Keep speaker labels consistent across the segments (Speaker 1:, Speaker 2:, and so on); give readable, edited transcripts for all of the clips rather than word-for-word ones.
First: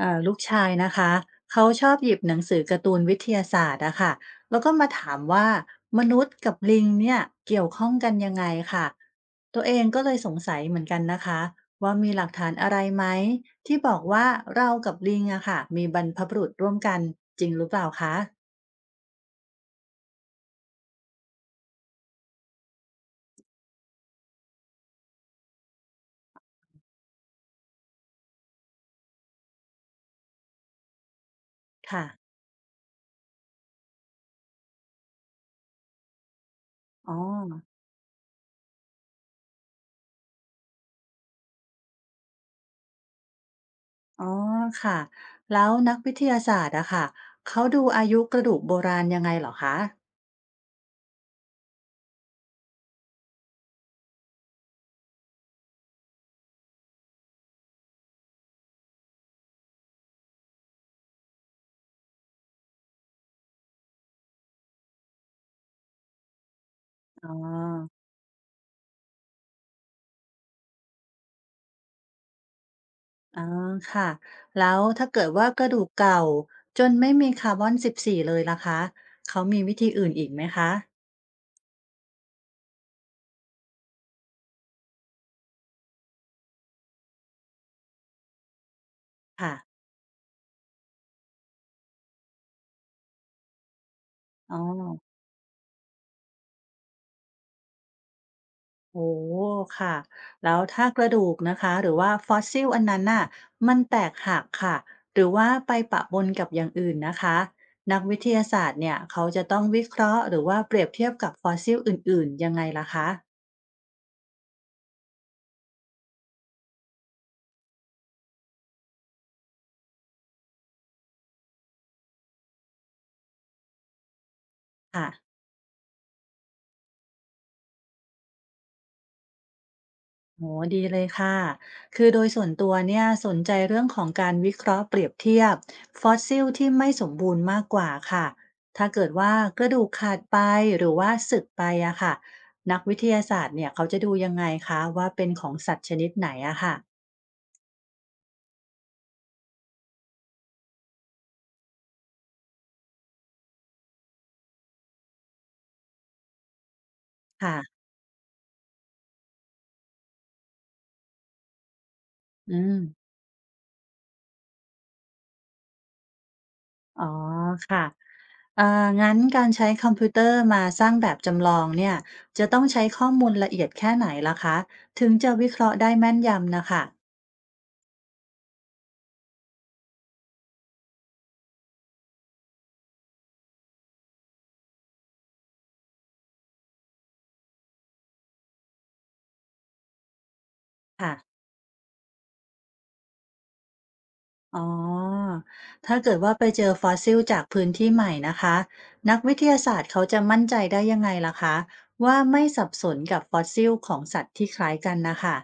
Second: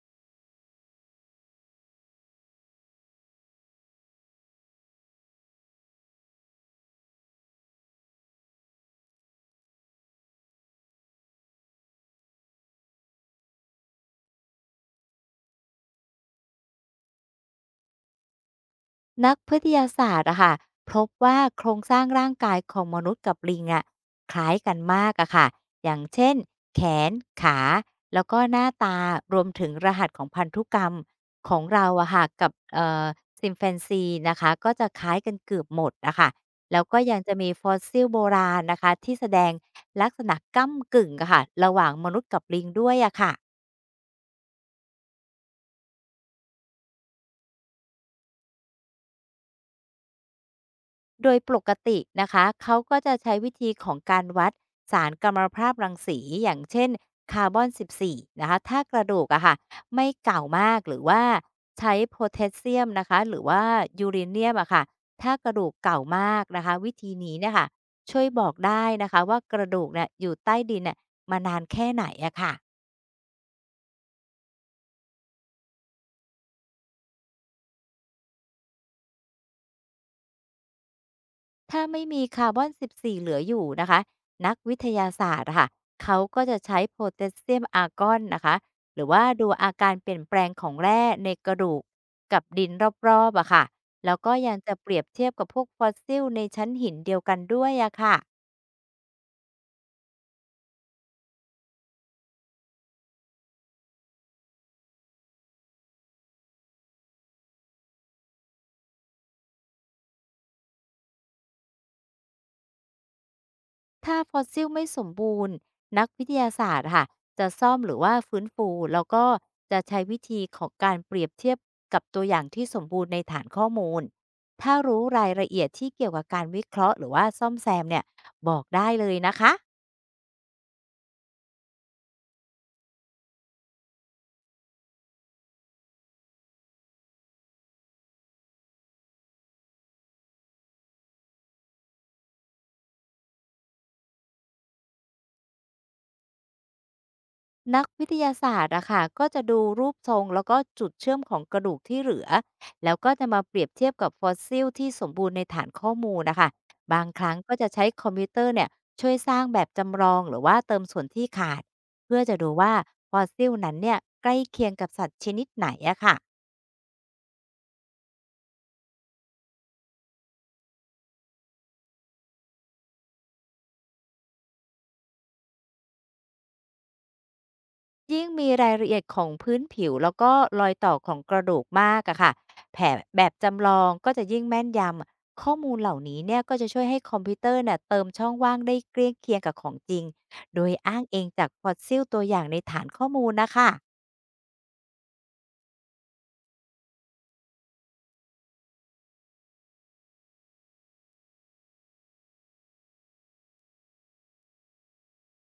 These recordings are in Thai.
Speaker 1: ลูกชายนะคะเขาชอบหยิบหนังสือการ์ตูนวิทยาศาสตร์อะค่ะแล้วก็มาถามว่ามนุษย์กับลิงเนี่ยเกี่ยวข้องกันยังไงค่ะตัวเองก็เลยสงสัยเหมือนกันนะคะว่ามีหลักฐานอะไรไหมที่บอกว่าเรากับลิงอะค่ะมีบรรพบุรุษร่วมกันจริงหรือเปล่าคะ
Speaker 2: นักวิทยาศาสตร์อะค่ะพบว่าโครงสร้างร่างกายของมนุษย์กับลิงอะคล้ายกันมากอะค่ะอย่างเช่นแขนขาแล้วก็หน้าตารวมถึงรหัสของพันธุกรรมของเรา
Speaker 1: ค่ะ
Speaker 2: อะค่ะกับซิมแฟนซีนะคะก็จะคล้ายกันเกือบหมดอะค่ะแล้วก็
Speaker 1: อ๋อ
Speaker 2: ยังจะมีฟอสซิลโบราณนะคะที่แสดงลักษณะก้ำกึ่งอะค่ะระหว่างมนุษย์กับลิงด้วยอะค่ะ
Speaker 1: อ๋อค่ะแล้วนักวิทยาศาสตร์อะค่ะเขาดูอายุกระดูกโบราณยังไงเหรอคะ
Speaker 2: โดยปกตินะคะเขาก็จะใช้วิธีของการวัดสารกัมมันตภาพรังสีอย่างเช่นคาร์บอน14นะคะถ้ากระดูกอะค่ะไม่เก่ามากหรือว่าใช้โพแทสเซียมนะคะหรือว่ายูเรเนียมอะค่ะถ้ากระดูกเก่ามากนะคะวิธี
Speaker 1: อ๋อ
Speaker 2: นี้เนี่ยค่ะช่วยบอกได้นะคะว่ากระดูกเนี่ยอยู่ใต้ดินเนี่ยมานานแค่ไหนอะค่ะ
Speaker 1: อ๋อค่ะแล้วถ้าเกิดว่ากระดูกเก่าจนไม่มีคาร์บอน14เลยล่ะคะเขามีวิธีอื่นอีกไหมคะ
Speaker 2: ถ้าไม่มีคาร์บอน14เหลืออยู่นะคะนักวิทยาศาสตร์อะค่ะเขาก็จะใช้โพแทสเซียมอาร์กอนนะคะหรือว่าดู
Speaker 1: ค่ะ
Speaker 2: อาการเปลี่ยนแปลงของแร่ในกระดูกกับดินรอบๆอะค่ะแล้วก็ยั
Speaker 1: อ๋
Speaker 2: ง
Speaker 1: อ
Speaker 2: จะเปรียบเทียบกับพวกฟอสซิลในชั้นหินเดียวกันด้วยอะค่ะ
Speaker 1: โอ้ค่ะแล้วถ้ากระดูกนะคะหรือว่าฟอสซิลอันนั้นน่ะมันแตกหักค่ะหรือว่าไปปะปนกับอย่างอื่นนะคะนักวิทยาศาสตร์เนี่ยเขาจะต้องวิเคราะห์หรือว่าเปรียบเทียบกับฟอสซิลอื่นๆ ยังไงล่ะคะ
Speaker 2: ถ้าฟอสซิลไม่สมบูรณ์นักวิทยาศาสตร์ค่ะจะซ่อมหรือว่าฟื้นฟูแล้วก็จะใช้วิธีของการเปรียบเทียบกับตัวอย่างที่สมบูรณ์ในฐานข้อมูลถ้ารู้
Speaker 1: ค่ะ
Speaker 2: รายละเอียดที่เกี่ยวกับการวิเคราะห์หรือว่าซ่อมแซมเนี่ยบอกได้เลยนะคะ
Speaker 1: โอ้ดีเลยค่ะคือโดยส่วนตัวเนี่ยสนใจเรื่องของการวิเคราะห์เปรียบเทียบฟอสซิลที่ไม่สมบูรณ์มากกว่าค่ะถ้าเกิดว่ากระดูกขาดไปหรือว่าสึกไปอะค่ะนักวิทยาศาสตร์เนี่ยเขาจะดูยังไงคะว่าเป็นของสัตว์ชนิดไหนอะค่ะ
Speaker 2: นักวิทยาศาสตร์อะค่ะก็จะดูรูปทรงแล้วก็จุดเชื่อมของกระดูกที่เหลือแล้วก็จะมาเปรียบเทียบกับฟอสซิลที่สมบูรณ์ในฐานข้อมูลนะคะบางครั้งก็จะใช้
Speaker 1: ค่ะ
Speaker 2: คอมพิวเตอร์เนี่ยช่วยสร้างแบบจำลองหรือว่าเติมส่วนที่ขาดเพื่อจะดู
Speaker 1: อื
Speaker 2: ว่า
Speaker 1: ม
Speaker 2: ฟอสซิลนั้นเนี่ยใกล้เคียงกับสัตว์ชนิดไหนอะค่ะ
Speaker 1: อ๋อค่ะงั้นการใช้คอมพิวเตอร์มาสร้างแบบจำลองเนี่ยจะต้องใช้ข้อมูลละเอียดแค่ไหนล่ะคะถึงจะวิเคราะห์ได้แม่นยำนะคะ
Speaker 2: ยิ่งมีรายละเอียดของพื้นผิวแล้วก็รอยต่อของกระดูกมากอะค่ะ แผนแบบจำลองก็จะยิ่งแม่นยำข้อมูลเหล่านี้เนี่ยก็จะช่วยให้คอมพิวเตอร์เนี่ยเติมช่องว่างได้เกลี้ยงเคียงกับของจริงโดยอ้าง
Speaker 1: ค่ะ
Speaker 2: เองจากฟอสซิลตัวอย่างในฐานข้อมูลนะคะ
Speaker 1: อ๋อถ้าเกิดว่าไปเจอฟอสซิลจากพื้นที่ใหม่นะคะนักวิทยาศาสตร์เขาจะมั่นใจได้ยังไงล่ะคะว่าไม่สับสนกับฟอสซิลของสัตว์ที่คล้ายกันนะคะ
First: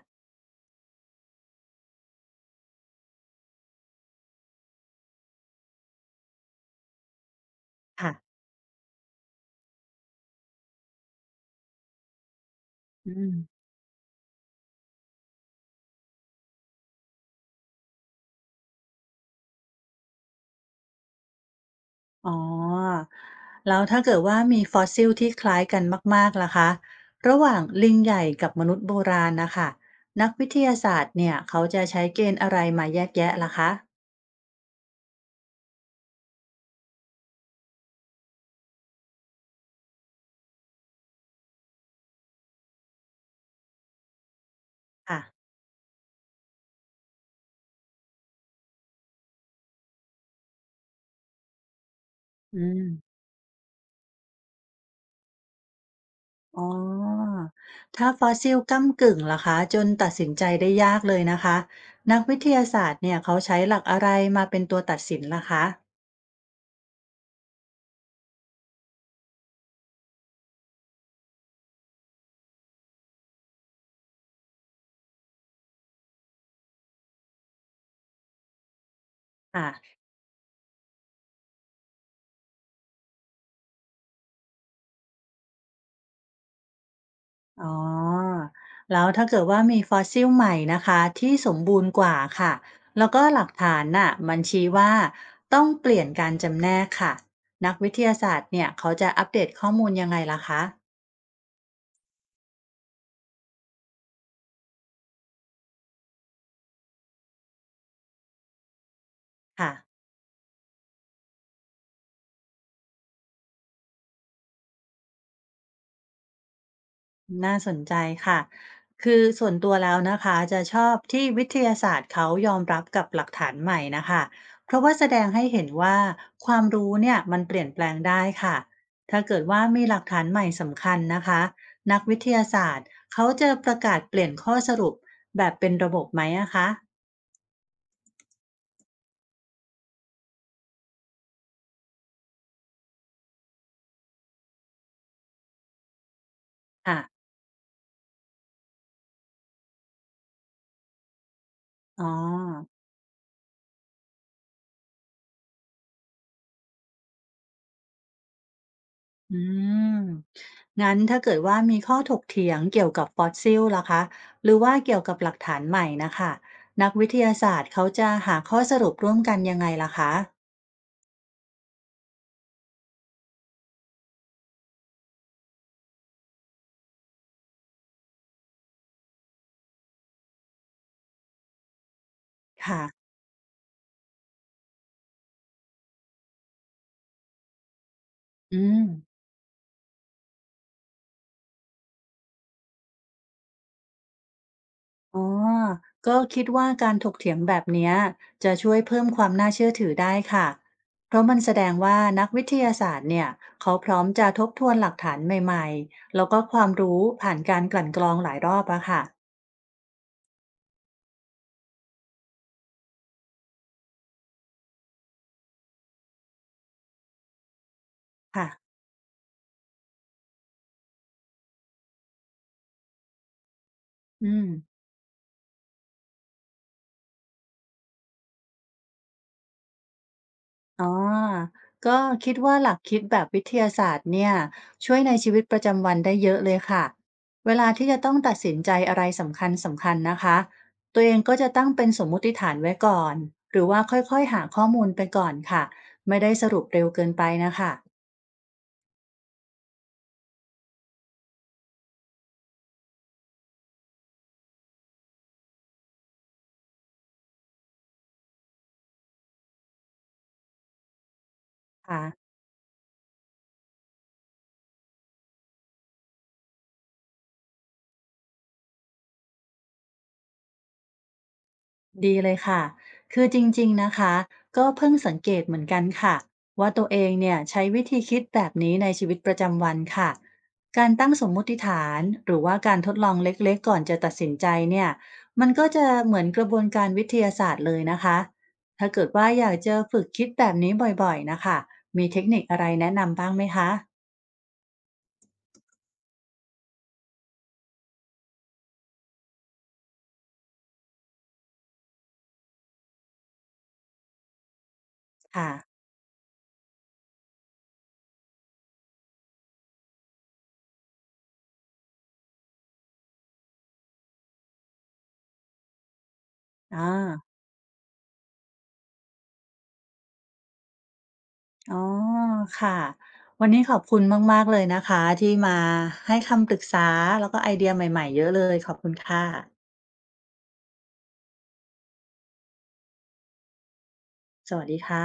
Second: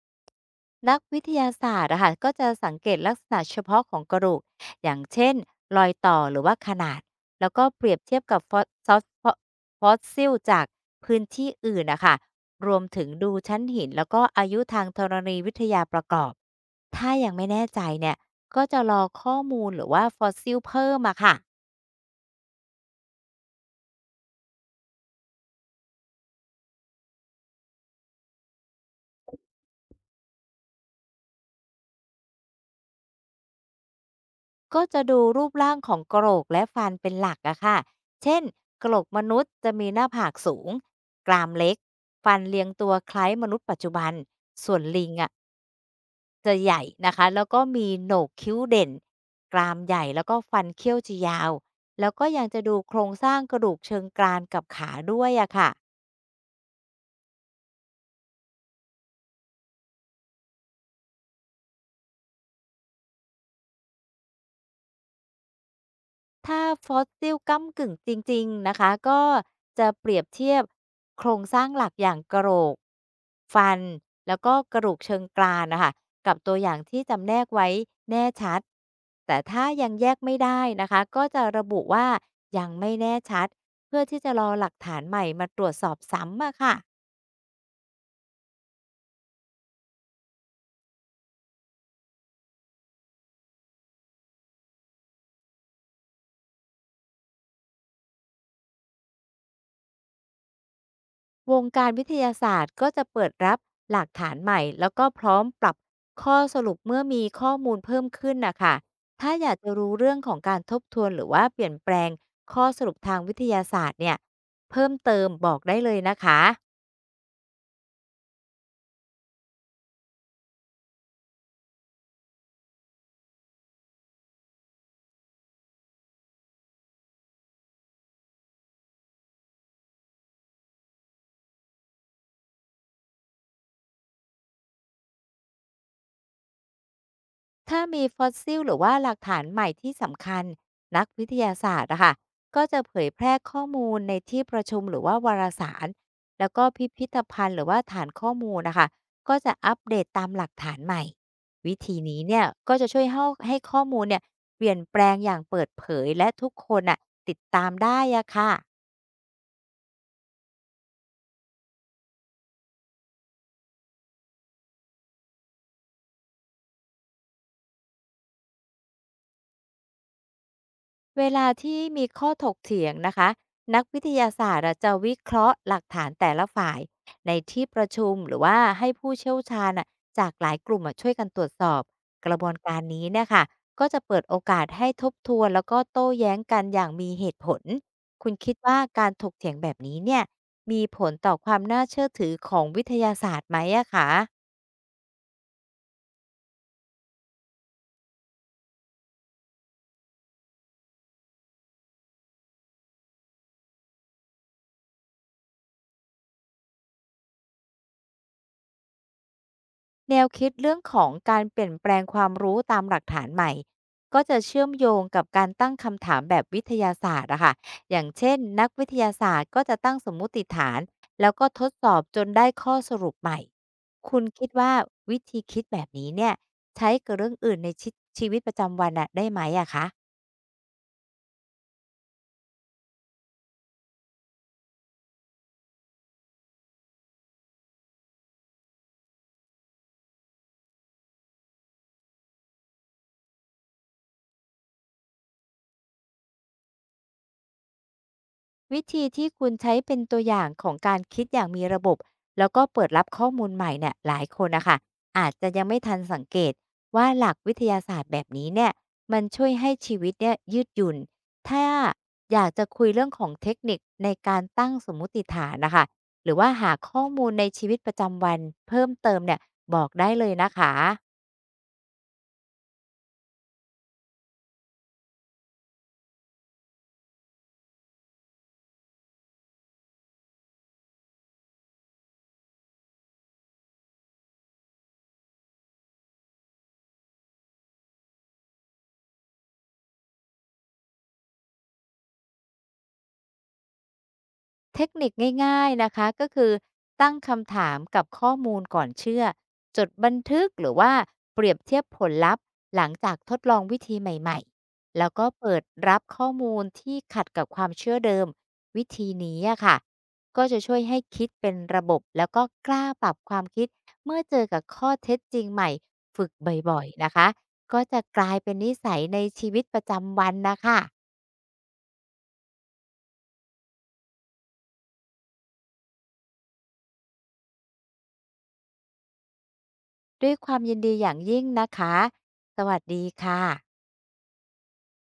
Speaker 2: นักวิทยาศาสตร์อะค่ะก็จะสังเกตลักษณะเฉพาะของกระดูกอย่างเช่นรอยต่อหรือว่าขนาดแล้วก็เปรียบ
Speaker 1: ค่ะ
Speaker 2: เทียบกับฟอสซอสฟอสฟอสซิลจากพื้นที่อื่นนะคะรวมถึง
Speaker 1: อื
Speaker 2: ดู
Speaker 1: ม
Speaker 2: ชั้นหินแล้วก็อายุทางธรณีวิทยาประกอบถ้ายังไม่แน่ใจเนี่ยก็จะรอข้อมูลหรือว่าฟอสซิลเพิ่มอะค่ะ
Speaker 1: อ๋อแล้วถ้าเกิดว่ามีฟอสซิลที่คล้ายกันมากๆล่ะคะระหว่างลิงใหญ่กับมนุษย์โบราณนะคะนักวิทยาศาสตร์เนี่ยเขาจะใช้เกณฑ์อะไรมาแยกแยะล่ะคะ
Speaker 2: ก็จะดูรูปร่างของกระโหลกและฟันเป็นหลักอะค่ะเช่นกระโหลกมนุษย์จะมีหน้าผากสูงกรามเล็กฟันเรียงตัวคล้ายมนุษย์ปัจจุบันส่วนลิง
Speaker 1: ค่ะ
Speaker 2: อะจะใหญ่นะคะแล้วก็มีโหนกคิ้วเด่นกรามใหญ่แล้วก็ฟันเขี้ยวจะยาวแล้วก็ยังจะ
Speaker 1: อื
Speaker 2: ดูโคร
Speaker 1: ม
Speaker 2: งสร้างกระดูกเชิงกรานกับขาด้วยอะค่ะ
Speaker 1: อ๋อถ้าฟอสซิลก้ำกึ่งล่ะคะจนตัดสินใจได้ยากเลยนะคะนักวิทยาศาสตร์เนี่ยเขาใช้หลักอะไรมาเป็นตัวตัดสินล่ะคะ
Speaker 2: ถ้าฟอสซิลก้ำกึ่งจริงๆนะคะก็จะเปรียบเทียบโครงสร้างหลักอย่างกระโหลกฟันแล้วก็กระดูกเชิงกรานนะคะกับตัวอย่างที่จำแนกไว้แน่ชัดแต่ถ้ายัง
Speaker 1: ค่ะ
Speaker 2: แยกไม่ได้นะคะก็จะระบุว่ายังไม่แน่ชัดเพื่อที่จะรอหลักฐานใหม่มาตรวจสอบซ้ำอะค่ะ
Speaker 1: อ๋อแล้วถ้าเกิดว่ามีฟอสซิลใหม่นะคะที่สมบูรณ์กว่าค่ะแล้วก็หลักฐานน่ะมันชี้ว่าต้องเปลี่ยนการจำแนกค่ะนักวิทยาศาสตร์เนี่ยเขาจะอัปเดตข้อมูลยังไงล่ะคะ
Speaker 2: วงการวิทยาศาสตร์ก็จะเปิดรับหลักฐานใหม่แล้วก็พร้อมปรับข้อสรุปเมื่อมีข้อมูลเพิ่มขึ้นน่ะค่ะถ้าอยากจะ
Speaker 1: ค่ะ
Speaker 2: รู้เรื่องของการทบทวนหรือว่าเปลี่ยนแปลงข้อสรุปทางวิทยาศาสตร์เนี่ยเพิ่มเติมบอกได้เลยนะคะ
Speaker 1: น่าสนใจค่ะคือส่วนตัวแล้วนะคะจะชอบที่วิทยาศาสตร์เขายอมรับกับหลักฐานใหม่นะคะ เพราะว่าแสดงให้เห็นว่าความรู้เนี่ยมันเปลี่ยนแปลงได้ค่ะ ถ้าเกิดว่ามีหลักฐานใหม่สำคัญนะคะนักวิทยาศาสตร์เขาจะประกาศเปลี่ยนข้อสรุปแบบเป็นระบบไหมอะคะ
Speaker 2: ถ้ามีฟอสซิลหรือว่าหลักฐานใหม่ที่สำคัญนักวิทยาศาสตร์อะค่ะก็จะเผยแพร่ข้อมูลในที่ประชุมหรือว่าวารสารแล้วก็พิพิธ
Speaker 1: ค่ะ
Speaker 2: ภัณฑ์หรือว่าฐานข้อมูลนะคะก็จะอัปเดตตามหลักฐานใหม่วิธี
Speaker 1: อ๋
Speaker 2: นี้เนี่ย
Speaker 1: อ
Speaker 2: ก็จะช่วยให้ข้อมูลเนี่ยเปลี่ยนแปลงอย่างเปิดเผยและทุกคนอะติดตามได้อะค่ะ
Speaker 1: อืมงั้นถ้าเกิดว่ามีข้อถกเถียงเกี่ยวกับฟอสซิลล่ะคะหรือว่าเกี่ยวกับหลักฐานใหม่นะคะนักวิทยาศาสตร์เขาจะหาข้อสรุปร่วมกันยังไงล่ะคะ
Speaker 2: เวลาที่มีข้อถกเถียงนะคะนักวิทยาศาสตร์อะจะวิเคราะห์หลักฐานแต่ละฝ่ายในที่ประชุมหรือว่าให้ผู้เชี่ยวชาญอะจากหลายกลุ่มอะช่วยกันตรวจสอบกระบวนกา
Speaker 1: ค่ะ
Speaker 2: รนี้เนี่ยค่ะก็จะเปิดโอกาสให้ทบทวนแล้วก็โต้แย้งกันอย่างมีเหตุผลคุณคิด
Speaker 1: อื
Speaker 2: ว่า
Speaker 1: ม
Speaker 2: การถกเถียงแบบนี้เนี่ยมีผลต่อความน่าเชื่อถือของวิทยาศาสตร์ไหมอะคะ
Speaker 1: อ๋อก็คิดว่าการถกเถียงแบบเนี้ยจะช่วยเพิ่มความน่าเชื่อถือได้ค่ะเพราะมันแสดงว่านักวิทยาศาสตร์เนี่ยเขาพร้อมจะทบทวนหลักฐานใหม่ๆแล้วก็ความรู้ผ่านการกลั่นกรองหลายรอบอะค่ะ
Speaker 2: แนวคิดเรื่องของการเปลี่ยนแปลงความรู้ตามหลักฐานใหม่ก็จะเชื่อมโยงกับการตั้งคำถามแบบวิทยาศาสตร์อะค่ะอย่างเช่นนัก
Speaker 1: ค่ะ
Speaker 2: วิทยาศาสตร์ก็จะตั้งสมมุติฐานแล้วก็ทดสอบจนได้ข้อสรุปใหม่ คุณ
Speaker 1: อื
Speaker 2: คิ
Speaker 1: ม
Speaker 2: ดว่าวิธีคิดแบบนี้เนี่ยใช้กับเรื่องอื่นในชวิตชีวิตประจำวันอะได้ไหมอะคะ
Speaker 1: อ๋อ ก็คิดว่าหลักคิดแบบวิทยาศาสตร์เนี่ยช่วยในชีวิตประจำวันได้เยอะเลยค่ะเวลาที่จะต้องตัดสินใจอะไรสำคัญสำคัญนะคะตัวเองก็จะตั้งเป็นสมมุติฐานไว้ก่อนหรือว่าค่อยๆหาข้อมูลไปก่อนค่ะไม่ได้สรุปเร็วเกินไปนะคะ
Speaker 2: วิธีที่คุณใช้เป็นตัวอย่างของการคิดอย่างมีระบบแล้วก็เปิดรับข้อมูลใหม่เนี่ยหลายคนนะคะอาจจะยังไม่ทันสังเกตว่าหลักวิทยาศาสตร์แบบนี้เนี่ยมันช่วยให้ชีวิตเนี่ยยืดหยุ่นถ้า
Speaker 1: ค่ะ
Speaker 2: อยากจะคุยเรื่องของเทคนิคในการตั้งสมมุติฐานนะคะหรือว่าหาข้อมูลในชีวิตประจำวันเพิ่มเติมเนี่ยบอกได้เลยนะคะ
Speaker 1: ดีเลยค่ะ คือจริงๆนะคะ ก็เพิ่งสังเกตเหมือนกันค่ะว่าตัวเองเนี่ยใช้วิธีคิดแบบนี้ในชีวิตประจำวันค่ะ การตั้งสมมุติฐานหรือว่าการทดลองเล็กๆก่อนจะตัดสินใจเนี่ยมันก็จะเหมือนกระบวนการวิทยาศาสตร์เลยนะคะ ถ้าเกิดว่าอยากจะฝึกคิดแบบนี้บ่อยๆนะคะมีเทคนิคอะไรแนะนำบ้างไหมคะ
Speaker 2: เทคนิคง่ายๆนะคะก็คือตั้งคำถามกับข้อมูลก่อนเชื่อจดบันทึกหรือว่าเปรียบเทียบผลลัพธ์หลังจากทดลองวิธีใหม่ๆแล้วก็
Speaker 1: ค่ะ
Speaker 2: เปิดรับข้อมูลที่ขัดกับความเชื่อเดิมวิธีนี้อะค่ะก็จะช่วยให้คิดเป็นระบบแล้วก็กล้าปรับความคิดเมื่อเจอกับข้อเท็จจริงใหม่ฝึกบ่
Speaker 1: อ่
Speaker 2: อยๆนะคะ
Speaker 1: า
Speaker 2: ก็จะกลายเป็นนิสัยในชีวิตประจำวันนะคะ
Speaker 1: อ๋อค่ะวันนี้ขอบคุณมากๆเลยนะคะที่มาให้คำปรึกษาแล้วก็ไอเดียใหม่ๆเยอะเลยขอบคุณค่ะ
Speaker 2: ด้วยความยินดีอย่างยิ่งนะคะสวัสดีค่ะ
Speaker 1: สวัสดีค่ะ